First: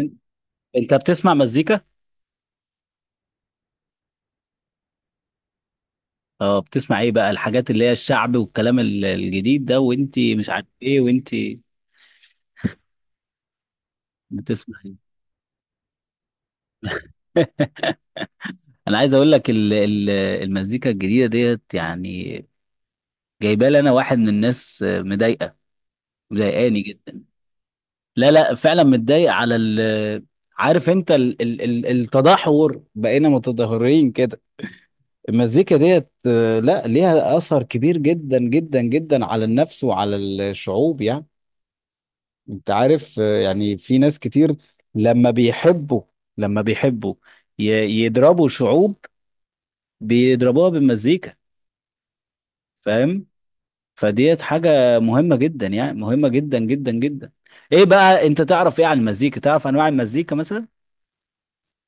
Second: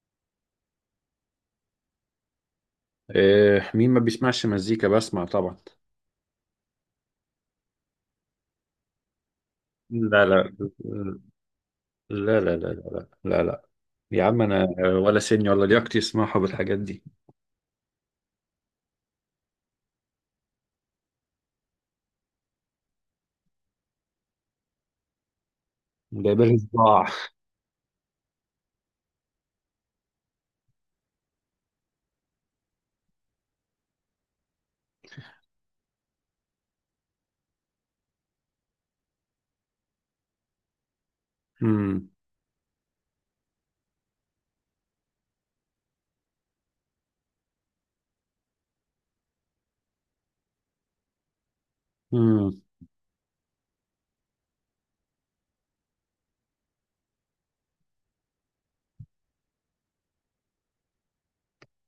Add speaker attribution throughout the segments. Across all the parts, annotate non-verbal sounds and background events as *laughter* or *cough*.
Speaker 1: إن- انت بتسمع مزيكا؟
Speaker 2: إيه، مين ما بيسمعش مزيكا؟ بسمع طبعا.
Speaker 1: اه، بتسمع ايه بقى الحاجات اللي هي الشعب والكلام الجديد ده، وانت
Speaker 2: لا
Speaker 1: مش
Speaker 2: لا
Speaker 1: عارف ايه، وانت
Speaker 2: لا لا لا لا لا لا لا يا عم انا،
Speaker 1: بتسمع ايه؟
Speaker 2: ولا سني ولا لياقتي يسمعوا بالحاجات دي.
Speaker 1: انا عايز اقول لك المزيكا الجديده ديت، يعني جايبه لي انا واحد من الناس مضايقه،
Speaker 2: جايبالي
Speaker 1: مضايقاني
Speaker 2: صداع.
Speaker 1: جدا. لا لا، فعلا متضايق على ال، عارف انت ال ال ال التدهور، بقينا متدهورين كده. المزيكا ديت لا، ليها اثر كبير جدا جدا جدا على النفس وعلى الشعوب يعني.
Speaker 2: امم
Speaker 1: انت عارف يعني في ناس كتير لما بيحبوا، لما بيحبوا ي- يضربوا شعوب، بيضربوها بالمزيكا،
Speaker 2: امم
Speaker 1: فاهم؟ فديت حاجة مهمة جدا، يعني مهمة جدا جدا جدا. ايه بقى، انت تعرف ايه عن المزيكا؟ تعرف انواع المزيكا مثلا؟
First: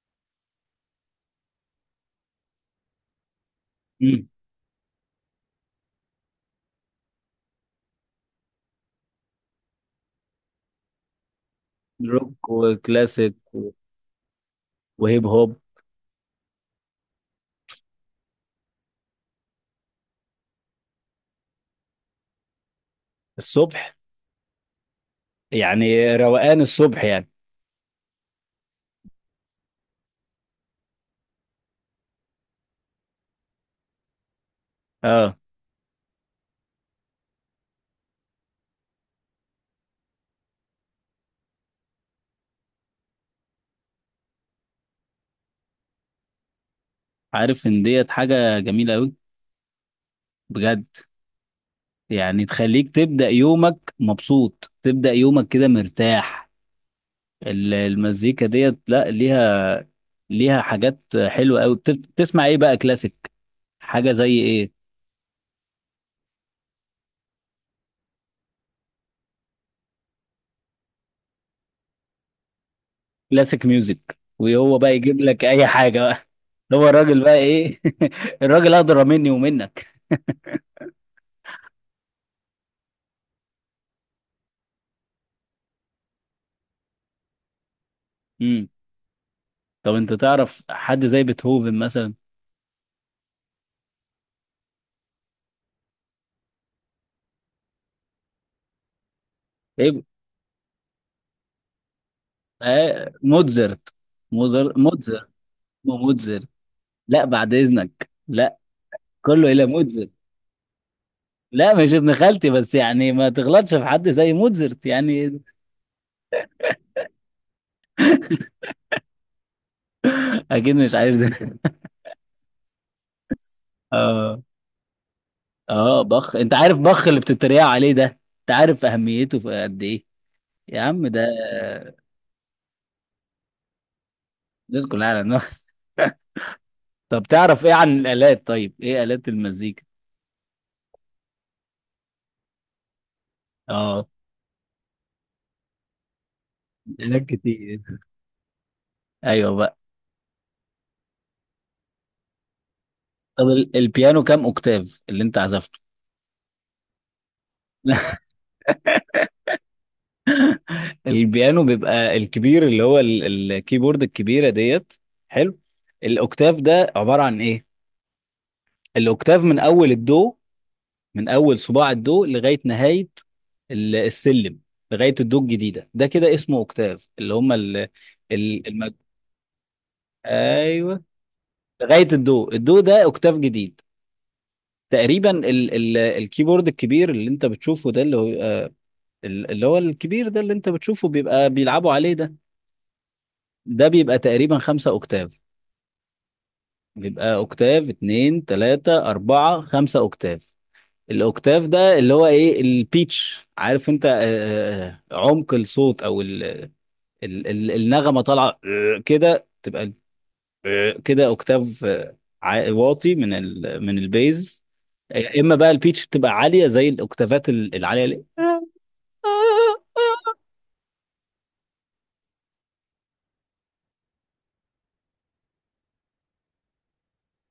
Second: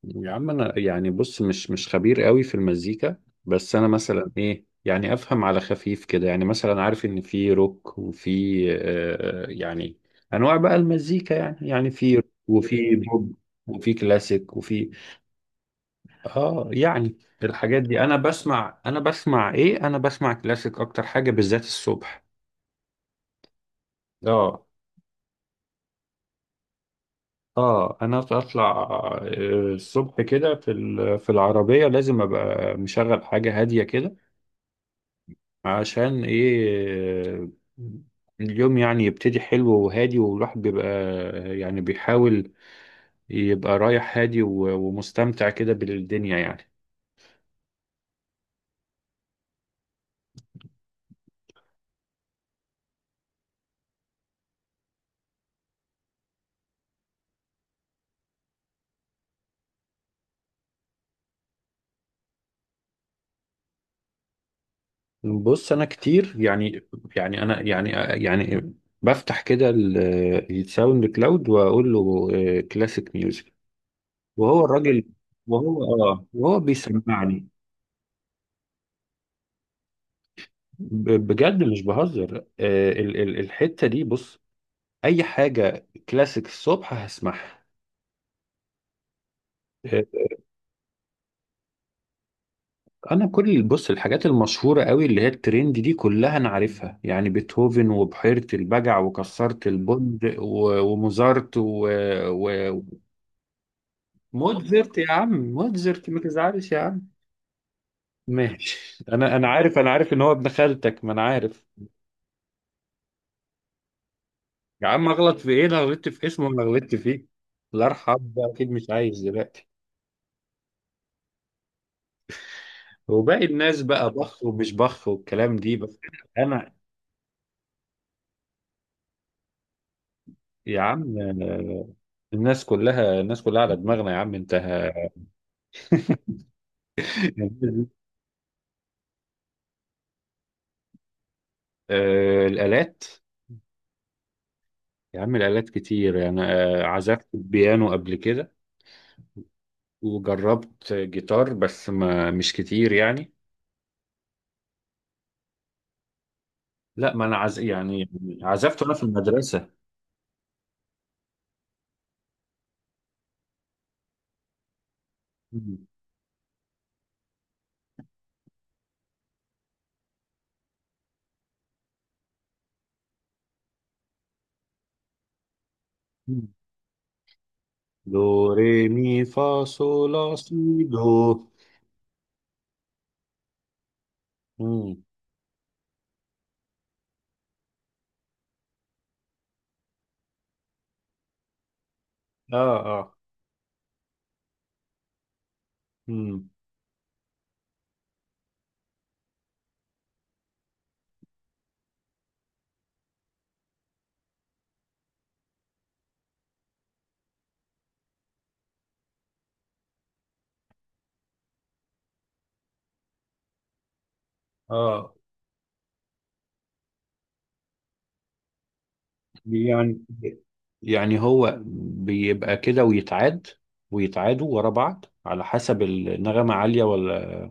Speaker 2: يا عم انا يعني، بص، مش خبير قوي في المزيكا، بس انا
Speaker 1: امم.
Speaker 2: مثلا ايه يعني، افهم على خفيف كده، يعني مثلا عارف ان في روك وفي آه يعني انواع بقى المزيكا، يعني في روك
Speaker 1: روك
Speaker 2: وفي
Speaker 1: وكلاسيك
Speaker 2: بوب وفي كلاسيك وفي
Speaker 1: وهيب هوب.
Speaker 2: اه يعني الحاجات دي. انا بسمع كلاسيك اكتر حاجة بالذات الصبح.
Speaker 1: الصبح؟
Speaker 2: اه
Speaker 1: يعني روقان الصبح يعني.
Speaker 2: اه، انا اطلع الصبح كده في في العربية لازم ابقى مشغل حاجة هادية كده.
Speaker 1: اه،
Speaker 2: عشان ايه؟ اليوم يعني يبتدي حلو وهادي، والواحد بيبقى يعني بيحاول يبقى رايح هادي ومستمتع كده بالدنيا يعني.
Speaker 1: عارف ان ديت حاجة جميلة قوي، بجد. يعني تخليك تبدأ يومك مبسوط، تبدأ يومك كده مرتاح. المزيكا ديت لا ليها، ليها حاجات حلوه قوي. بتسمع ايه بقى، كلاسيك؟ حاجه زي ايه؟
Speaker 2: بص، انا كتير يعني، يعني انا يعني يعني بفتح كده الساوند كلاود واقول له كلاسيك ميوزك،
Speaker 1: كلاسيك ميوزك،
Speaker 2: وهو
Speaker 1: وهو بقى
Speaker 2: الراجل،
Speaker 1: يجيب لك اي حاجه
Speaker 2: وهو
Speaker 1: بقى.
Speaker 2: اه وهو
Speaker 1: *laughs* هو الراجل بقى،
Speaker 2: بيسمعني.
Speaker 1: ايه! *laughs* الراجل اقدر مني ومنك.
Speaker 2: بجد مش بهزر، الحتة دي، بص، اي حاجة كلاسيك الصبح هسمعها.
Speaker 1: امم. طب
Speaker 2: آه،
Speaker 1: انت تعرف حد زي بيتهوفن مثلا؟
Speaker 2: انا كل، بص، الحاجات المشهورة قوي اللي هي الترند دي كلها انا عارفها، يعني بيتهوفن وبحيرة البجع وكسرت
Speaker 1: ايه؟
Speaker 2: البند وموزارت و...
Speaker 1: آه، موتزرت.
Speaker 2: موتزرت يا
Speaker 1: موتزرت،
Speaker 2: عم، موتزرت ما
Speaker 1: موتزرت.
Speaker 2: تزعلش يا عم.
Speaker 1: لا بعد اذنك، لا.
Speaker 2: ماشي، انا
Speaker 1: كله الى
Speaker 2: عارف، انا
Speaker 1: موتزرت.
Speaker 2: عارف ان هو ابن خالتك، ما انا عارف.
Speaker 1: لا مش ابن خالتي، بس يعني ما تغلطش في حد زي موتزرت
Speaker 2: يا عم، اغلط
Speaker 1: يعني.
Speaker 2: في
Speaker 1: *laughs*
Speaker 2: ايه؟ لا غلطت في اسمه ولا غلطت فيه، الله يرحمه ده اكيد مش عايش دلوقتي.
Speaker 1: اكيد مش عارف زي.
Speaker 2: وباقي الناس
Speaker 1: *laughs*
Speaker 2: بقى بخ
Speaker 1: اه،
Speaker 2: ومش بخ والكلام دي بس.
Speaker 1: اه، بخ؟ انت
Speaker 2: انا
Speaker 1: عارف بخ اللي بتتريق عليه ده، انت عارف اهميته في قد ايه؟
Speaker 2: يا
Speaker 1: يا عم
Speaker 2: عم،
Speaker 1: ده!
Speaker 2: آه، الناس كلها على دماغنا يا عم انت.
Speaker 1: الناس كلها
Speaker 2: *laughs*
Speaker 1: على النار. *laughs* طب تعرف ايه عن الالات؟ طيب، ايه الات المزيكا؟
Speaker 2: الآلات.
Speaker 1: اه،
Speaker 2: يا عم الآلات كتير يعني،
Speaker 1: آلات
Speaker 2: عزفت
Speaker 1: كتير،
Speaker 2: بيانو قبل كده،
Speaker 1: ايوه بقى.
Speaker 2: وجربت جيتار بس ما مش كتير يعني.
Speaker 1: طب البيانو كام اوكتاف اللي انت عزفته؟
Speaker 2: لا ما انا عز... يعني
Speaker 1: *laughs*
Speaker 2: عزفته انا في المدرسه.
Speaker 1: البيانو بيبقى الكبير، اللي هو الكيبورد الكبيره ديت. حلو.
Speaker 2: مم.
Speaker 1: الاوكتاف ده عباره عن ايه؟ الاوكتاف من اول الدو، من اول صباع الدو لغايه نهايه السلم، لغايه الدو الجديده ده، كده
Speaker 2: مم.
Speaker 1: اسمه اوكتاف. اللي هم
Speaker 2: دو
Speaker 1: ال
Speaker 2: ري
Speaker 1: المج...
Speaker 2: مي فا صول لا سي
Speaker 1: ايوه،
Speaker 2: دو.
Speaker 1: لغايه الدو، الدو ده اوكتاف جديد.
Speaker 2: مم.
Speaker 1: تقريبا ال ال الكيبورد الكبير اللي انت بتشوفه ده، اللي هو اللي هو الكبير ده اللي انت بتشوفه، بيبقى بيلعبوا عليه ده،
Speaker 2: اه اه.
Speaker 1: ده بيبقى تقريبا خمسة اوكتاف.
Speaker 2: مم.
Speaker 1: بيبقى اوكتاف، اتنين، تلاتة، اربعة، خمسة اوكتاف. الاوكتاف ده اللي هو ايه؟ البيتش. عارف انت عمق الصوت او ال ال النغمه طالعه كده تبقى كده اوكتاف واطي، من البيز.
Speaker 2: اه
Speaker 1: يا اما بقى البيتش بتبقى عاليه زي الاوكتافات العاليه
Speaker 2: يعني، يعني هو بيبقى كده ويتعاد، ويتعادوا ورا بعض على حسب النغمه عاليه ولا،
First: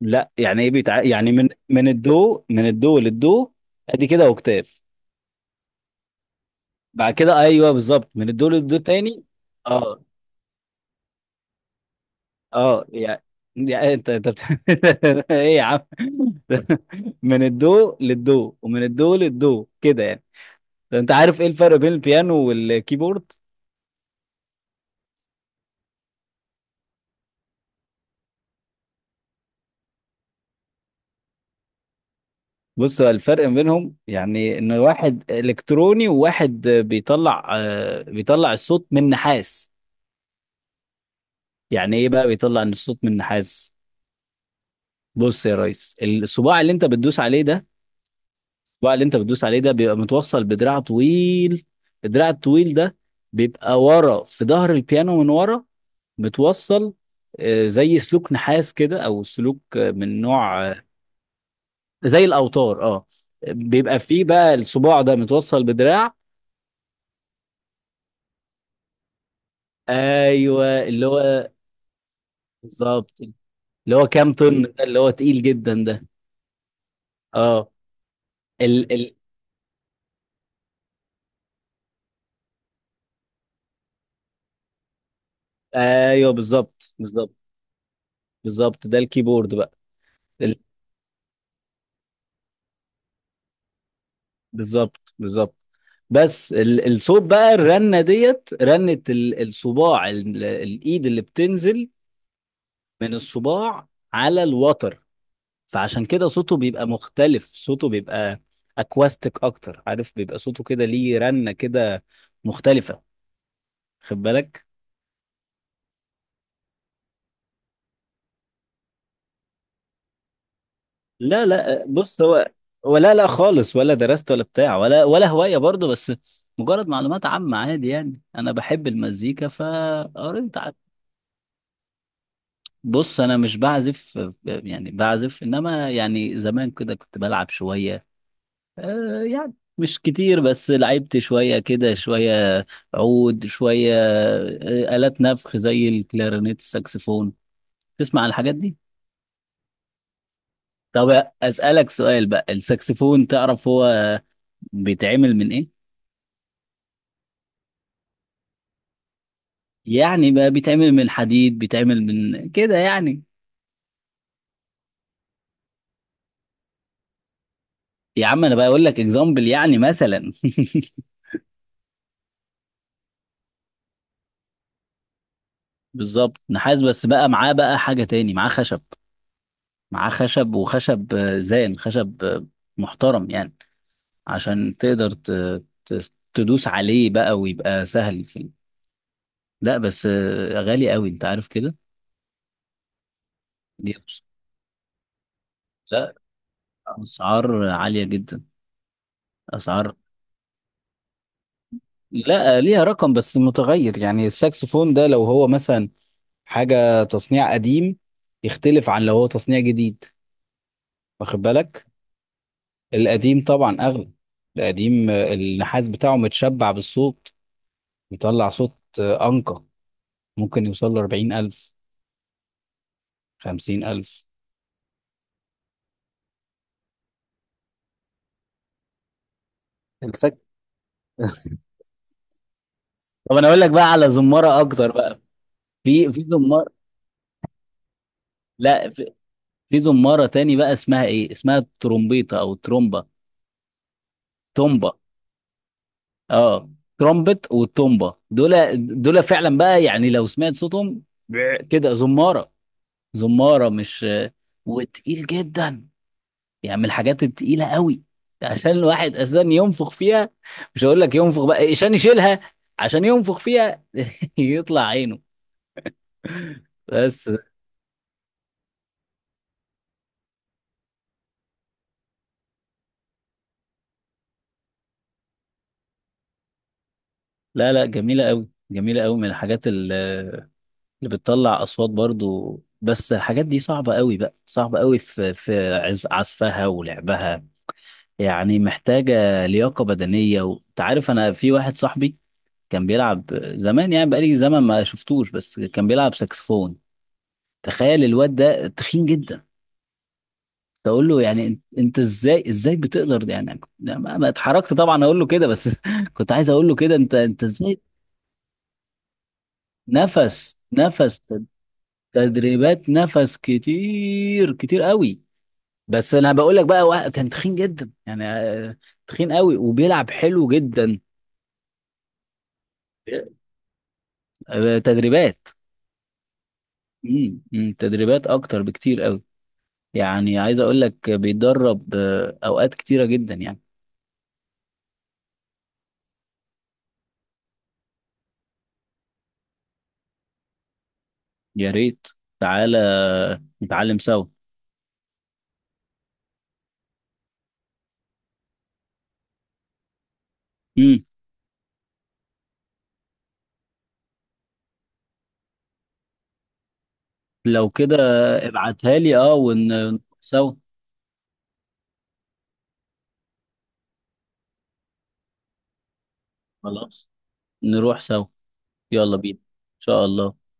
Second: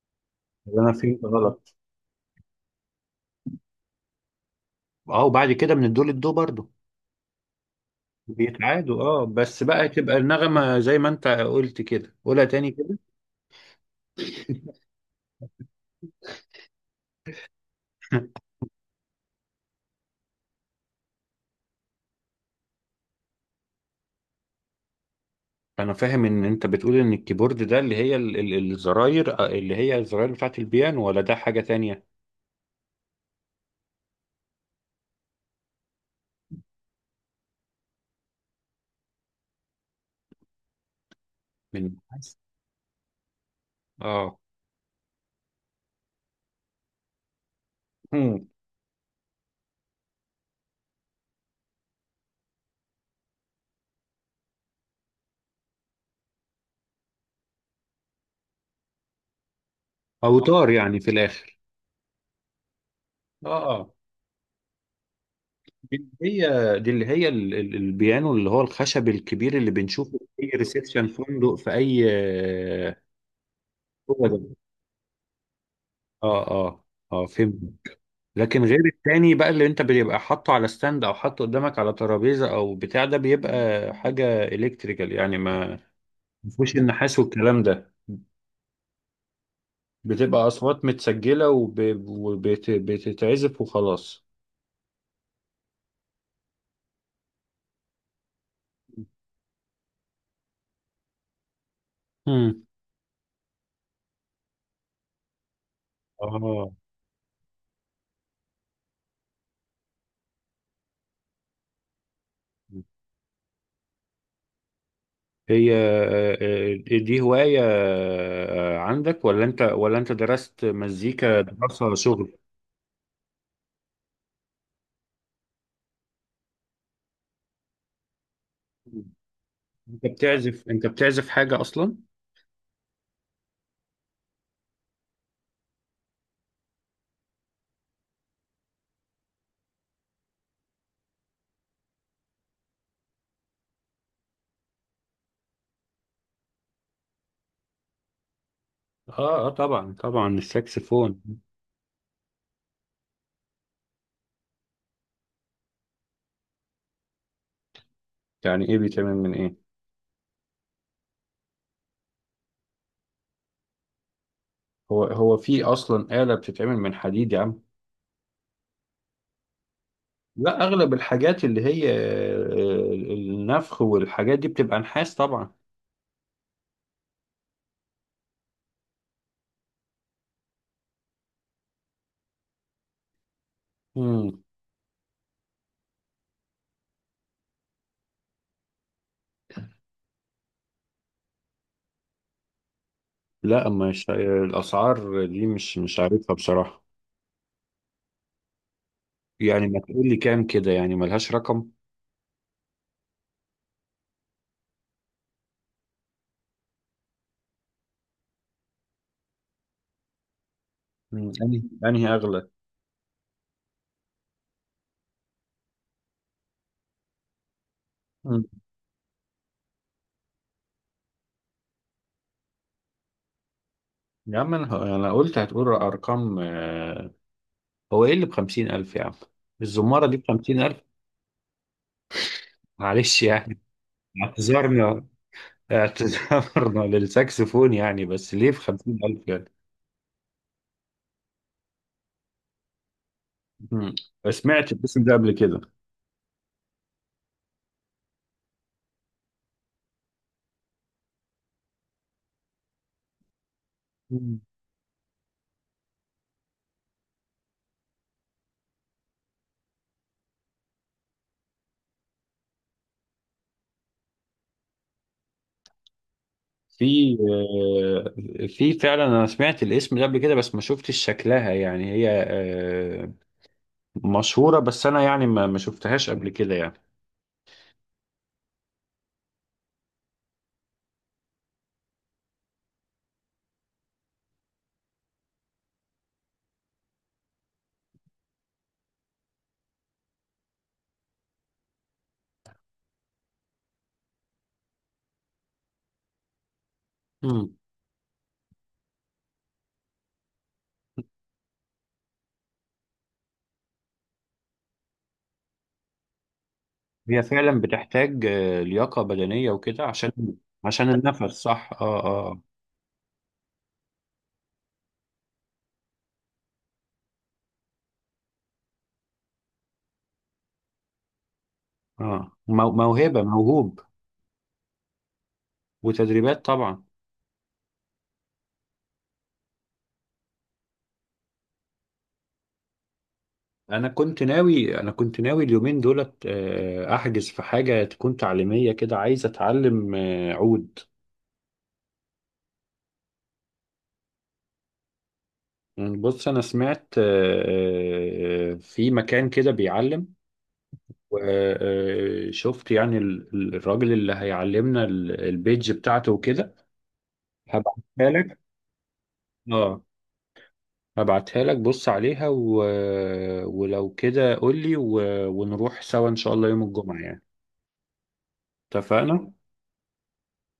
Speaker 1: لا، يعني ايه
Speaker 2: ولا انا فهمت
Speaker 1: يعني من
Speaker 2: غلط؟
Speaker 1: من الدو من الدو للدو، ادي كده اوكتاف.
Speaker 2: اه، وبعد كده من الدو للدو برضه.
Speaker 1: بعد كده ايوه، بالظبط، من الدو للدو
Speaker 2: بيتعادوا
Speaker 1: تاني.
Speaker 2: اه، بس بقى
Speaker 1: اه
Speaker 2: تبقى النغمه زي ما انت قلت كده، قولها تاني
Speaker 1: اه،
Speaker 2: كده.
Speaker 1: يعني انت *laughs* ايه يا عم! *laughs* من الدو للدو ومن الدو للدو، كده يعني. ده انت عارف ايه الفرق بين البيانو والكيبورد؟
Speaker 2: انا فاهم ان انت بتقول ان الكيبورد ده اللي هي الزراير، اللي هي الزراير بتاعت البيانو، ولا ده حاجة تانية؟
Speaker 1: بص، هو الفرق ما بينهم يعني ان واحد الكتروني، وواحد بيطلع بيطلع الصوت من نحاس.
Speaker 2: من
Speaker 1: يعني ايه بقى
Speaker 2: بس.
Speaker 1: بيطلع ان الصوت من نحاس؟
Speaker 2: اه.
Speaker 1: بص يا ريس، الصباع اللي انت بتدوس عليه ده،
Speaker 2: مم.
Speaker 1: الصباع اللي انت بتدوس عليه ده بيبقى متوصل بدراع طويل. الدراع الطويل ده بيبقى ورا في ظهر البيانو، من ورا متوصل زي سلوك نحاس كده، او سلوك من نوع
Speaker 2: اوتار يعني في الاخر.
Speaker 1: زي الاوتار، اه.
Speaker 2: اه اه.
Speaker 1: بيبقى فيه بقى الصباع ده متوصل بدراع.
Speaker 2: دي اللي هي البيانو اللي هو الخشب الكبير اللي بنشوفه في اي
Speaker 1: ايوه،
Speaker 2: ريسبشن
Speaker 1: اللي هو
Speaker 2: فندق في اي آه،
Speaker 1: بالظبط، اللي هو
Speaker 2: هو
Speaker 1: كام
Speaker 2: ده.
Speaker 1: طن ده، اللي هو تقيل جدا ده.
Speaker 2: اه اه، اه فهمت.
Speaker 1: اه،
Speaker 2: لكن غير
Speaker 1: ال ال
Speaker 2: التاني بقى اللي انت بيبقى حاطه على ستاند او حاطه قدامك على ترابيزه او بتاع، ده بيبقى حاجه الكتريكال يعني، ما
Speaker 1: ايوه،
Speaker 2: ما فيهوش
Speaker 1: بالظبط
Speaker 2: النحاس
Speaker 1: بالظبط.
Speaker 2: والكلام ده،
Speaker 1: بالظبط، ده الكيبورد بقى.
Speaker 2: بتبقى
Speaker 1: ال-
Speaker 2: اصوات متسجله وبتتعزف وخلاص.
Speaker 1: بالظبط بالظبط. بس الصوت بقى، الرنه ديت، رنه الصباع، الايد اللي بتنزل
Speaker 2: امم.
Speaker 1: من الصباع على الوتر، فعشان كده صوته
Speaker 2: اه.
Speaker 1: بيبقى مختلف، صوته بيبقى اكواستيك اكتر. عارف بيبقى صوته كده، ليه رنه كده مختلفه. خد بالك.
Speaker 2: هي دي هوايه عندك، ولا انت، ولا انت درست مزيكا
Speaker 1: لا لا،
Speaker 2: دراسه
Speaker 1: بص
Speaker 2: شغل؟
Speaker 1: هو، لا خالص، ولا درست ولا بتاع، ولا هواية برضه، بس مجرد معلومات عامة، عادي يعني. أنا بحب المزيكا فقريت
Speaker 2: انت بتعزف حاجه اصلا؟
Speaker 1: بص، أنا مش بعزف. يعني بعزف، إنما يعني زمان كده كنت بلعب شوية، يعني مش كتير، بس لعبت شوية كده، شوية عود، شوية آلات نفخ زي الكلارينيت، الساكسفون. تسمع عن الحاجات دي؟
Speaker 2: اه اه، طبعا طبعا،
Speaker 1: طب
Speaker 2: الساكسفون.
Speaker 1: أسألك سؤال بقى، الساكسفون تعرف هو بيتعمل من إيه؟
Speaker 2: يعني ايه بيتعمل من ايه؟
Speaker 1: يعني بقى بيتعمل من حديد، بيتعمل من كده يعني.
Speaker 2: هو هو في اصلا آلة بتتعمل من حديد يا عم؟
Speaker 1: يا عم، انا بقول لك اكزامبل يعني، مثلا.
Speaker 2: لا، اغلب الحاجات اللي هي النفخ والحاجات دي بتبقى نحاس طبعا.
Speaker 1: *laughs* بالظبط، نحاس، بس بقى معاه بقى حاجة تاني، معاه خشب، معاه خشب. وخشب زان، خشب محترم يعني،
Speaker 2: مم.
Speaker 1: عشان تقدر تدوس عليه بقى ويبقى سهل في لا بس غالي قوي، انت عارف كده.
Speaker 2: لا،
Speaker 1: دي
Speaker 2: مش
Speaker 1: أبس-
Speaker 2: الاسعار دي مش
Speaker 1: لا،
Speaker 2: عارفها بصراحه.
Speaker 1: اسعار عالية جدا.
Speaker 2: يعني ما
Speaker 1: اسعار،
Speaker 2: تقول لي كام كده، يعني ملهاش رقم؟
Speaker 1: لا ليها رقم بس متغير. يعني الساكسفون ده لو هو مثلا حاجة تصنيع قديم، يختلف عن لو هو تصنيع جديد.
Speaker 2: مم،
Speaker 1: واخد
Speaker 2: انهي
Speaker 1: بالك؟
Speaker 2: انهي اغلى؟
Speaker 1: القديم طبعا أغلى. القديم النحاس بتاعه متشبع بالصوت،
Speaker 2: مم.
Speaker 1: بيطلع صوت أنقى. ممكن يوصل ل 40,000، 50,000.
Speaker 2: يا عم انا، انا قلت هتقول ارقام هو ايه اللي ب 50,000 يا عم؟ الزماره دي ب
Speaker 1: السك
Speaker 2: 50,000؟ معلش
Speaker 1: طب أنا
Speaker 2: يعني،
Speaker 1: أقول لك بقى على زمارة أكتر
Speaker 2: اعتذرنا،
Speaker 1: بقى. في
Speaker 2: اعتذرنا
Speaker 1: زمارة،
Speaker 2: *laughs* للساكسفون يعني. بس ليه في
Speaker 1: لا في,
Speaker 2: 50,000 يعني؟
Speaker 1: في زمارة تاني بقى، اسمها إيه، اسمها الترومبيطة أو الترومبا.
Speaker 2: مم. سمعت
Speaker 1: تومبا،
Speaker 2: الاسم ده قبل كده.
Speaker 1: اه، ترومبت والتومبا، دول، دول فعلا بقى، يعني لو سمعت صوتهم، كده زمارة، زمارة مش،
Speaker 2: مم.
Speaker 1: وتقيل جدا، يعني من الحاجات التقيلة قوي، عشان الواحد اساسا ينفخ فيها، مش هقول لك ينفخ بقى عشان يشيلها، عشان ينفخ فيها. *laughs* يطلع عينه،
Speaker 2: في
Speaker 1: بس.
Speaker 2: في فعلا، انا سمعت الاسم ده قبل كده بس ما شفتش شكلها، يعني هي مشهورة، بس أنا يعني ما شفتهاش قبل كده يعني.
Speaker 1: لا لا، جميلة قوي، جميلة قوي، من الحاجات اللي بتطلع اصوات برضو، بس الحاجات دي صعبة قوي بقى، صعبة قوي في عزفها ولعبها، يعني محتاجة لياقة بدنية. وانت عارف، انا في واحد صاحبي كان بيلعب زمان، يعني بقالي زمن ما شفتوش، بس كان بيلعب ساكسفون.
Speaker 2: مم.
Speaker 1: تخيل، الواد ده تخين جدا، تقول له يعني أنت ازاي بتقدر؟ يعني، يعني ما اتحركت طبعا، اقول له كده بس. *laughs* كنت عايز اقول له كده، انت
Speaker 2: هي
Speaker 1: انت
Speaker 2: فعلا
Speaker 1: ازاي؟
Speaker 2: بتحتاج لياقة بدنية وكده، عشان
Speaker 1: نفس
Speaker 2: عشان
Speaker 1: نفس،
Speaker 2: النفس، صح، اه اه.
Speaker 1: تدريبات نفس كتير كتير قوي. بس انا بقول لك بقى، كان تخين جدا يعني، تخين قوي، وبيلعب حلو جدا.
Speaker 2: اه آه. موهبة، موهوب،
Speaker 1: تدريبات.
Speaker 2: وتدريبات طبعا.
Speaker 1: أمم، تدريبات اكتر بكتير قوي. يعني عايز اقول لك، بيتدرب اوقات كتيرة جدا يعني.
Speaker 2: أنا كنت ناوي اليومين دولت أحجز في حاجة تكون تعليمية كده، عايز أتعلم عود.
Speaker 1: يا ريت، تعالى نتعلم سوا.
Speaker 2: يعني بص، أنا سمعت في مكان كده بيعلم،
Speaker 1: امم.
Speaker 2: وشفت يعني الراجل اللي هيعلمنا البيج بتاعته وكده،
Speaker 1: لو كده
Speaker 2: هبعتها لك.
Speaker 1: ابعتها لي، اه،
Speaker 2: اه،
Speaker 1: ونروح سوا.
Speaker 2: هبعتها لك، بص عليها ولو كده قول لي ونروح سوا ان شاء الله يوم الجمعة
Speaker 1: خلاص،
Speaker 2: يعني.
Speaker 1: نروح سوا. يلا
Speaker 2: اتفقنا.
Speaker 1: بينا ان شاء الله.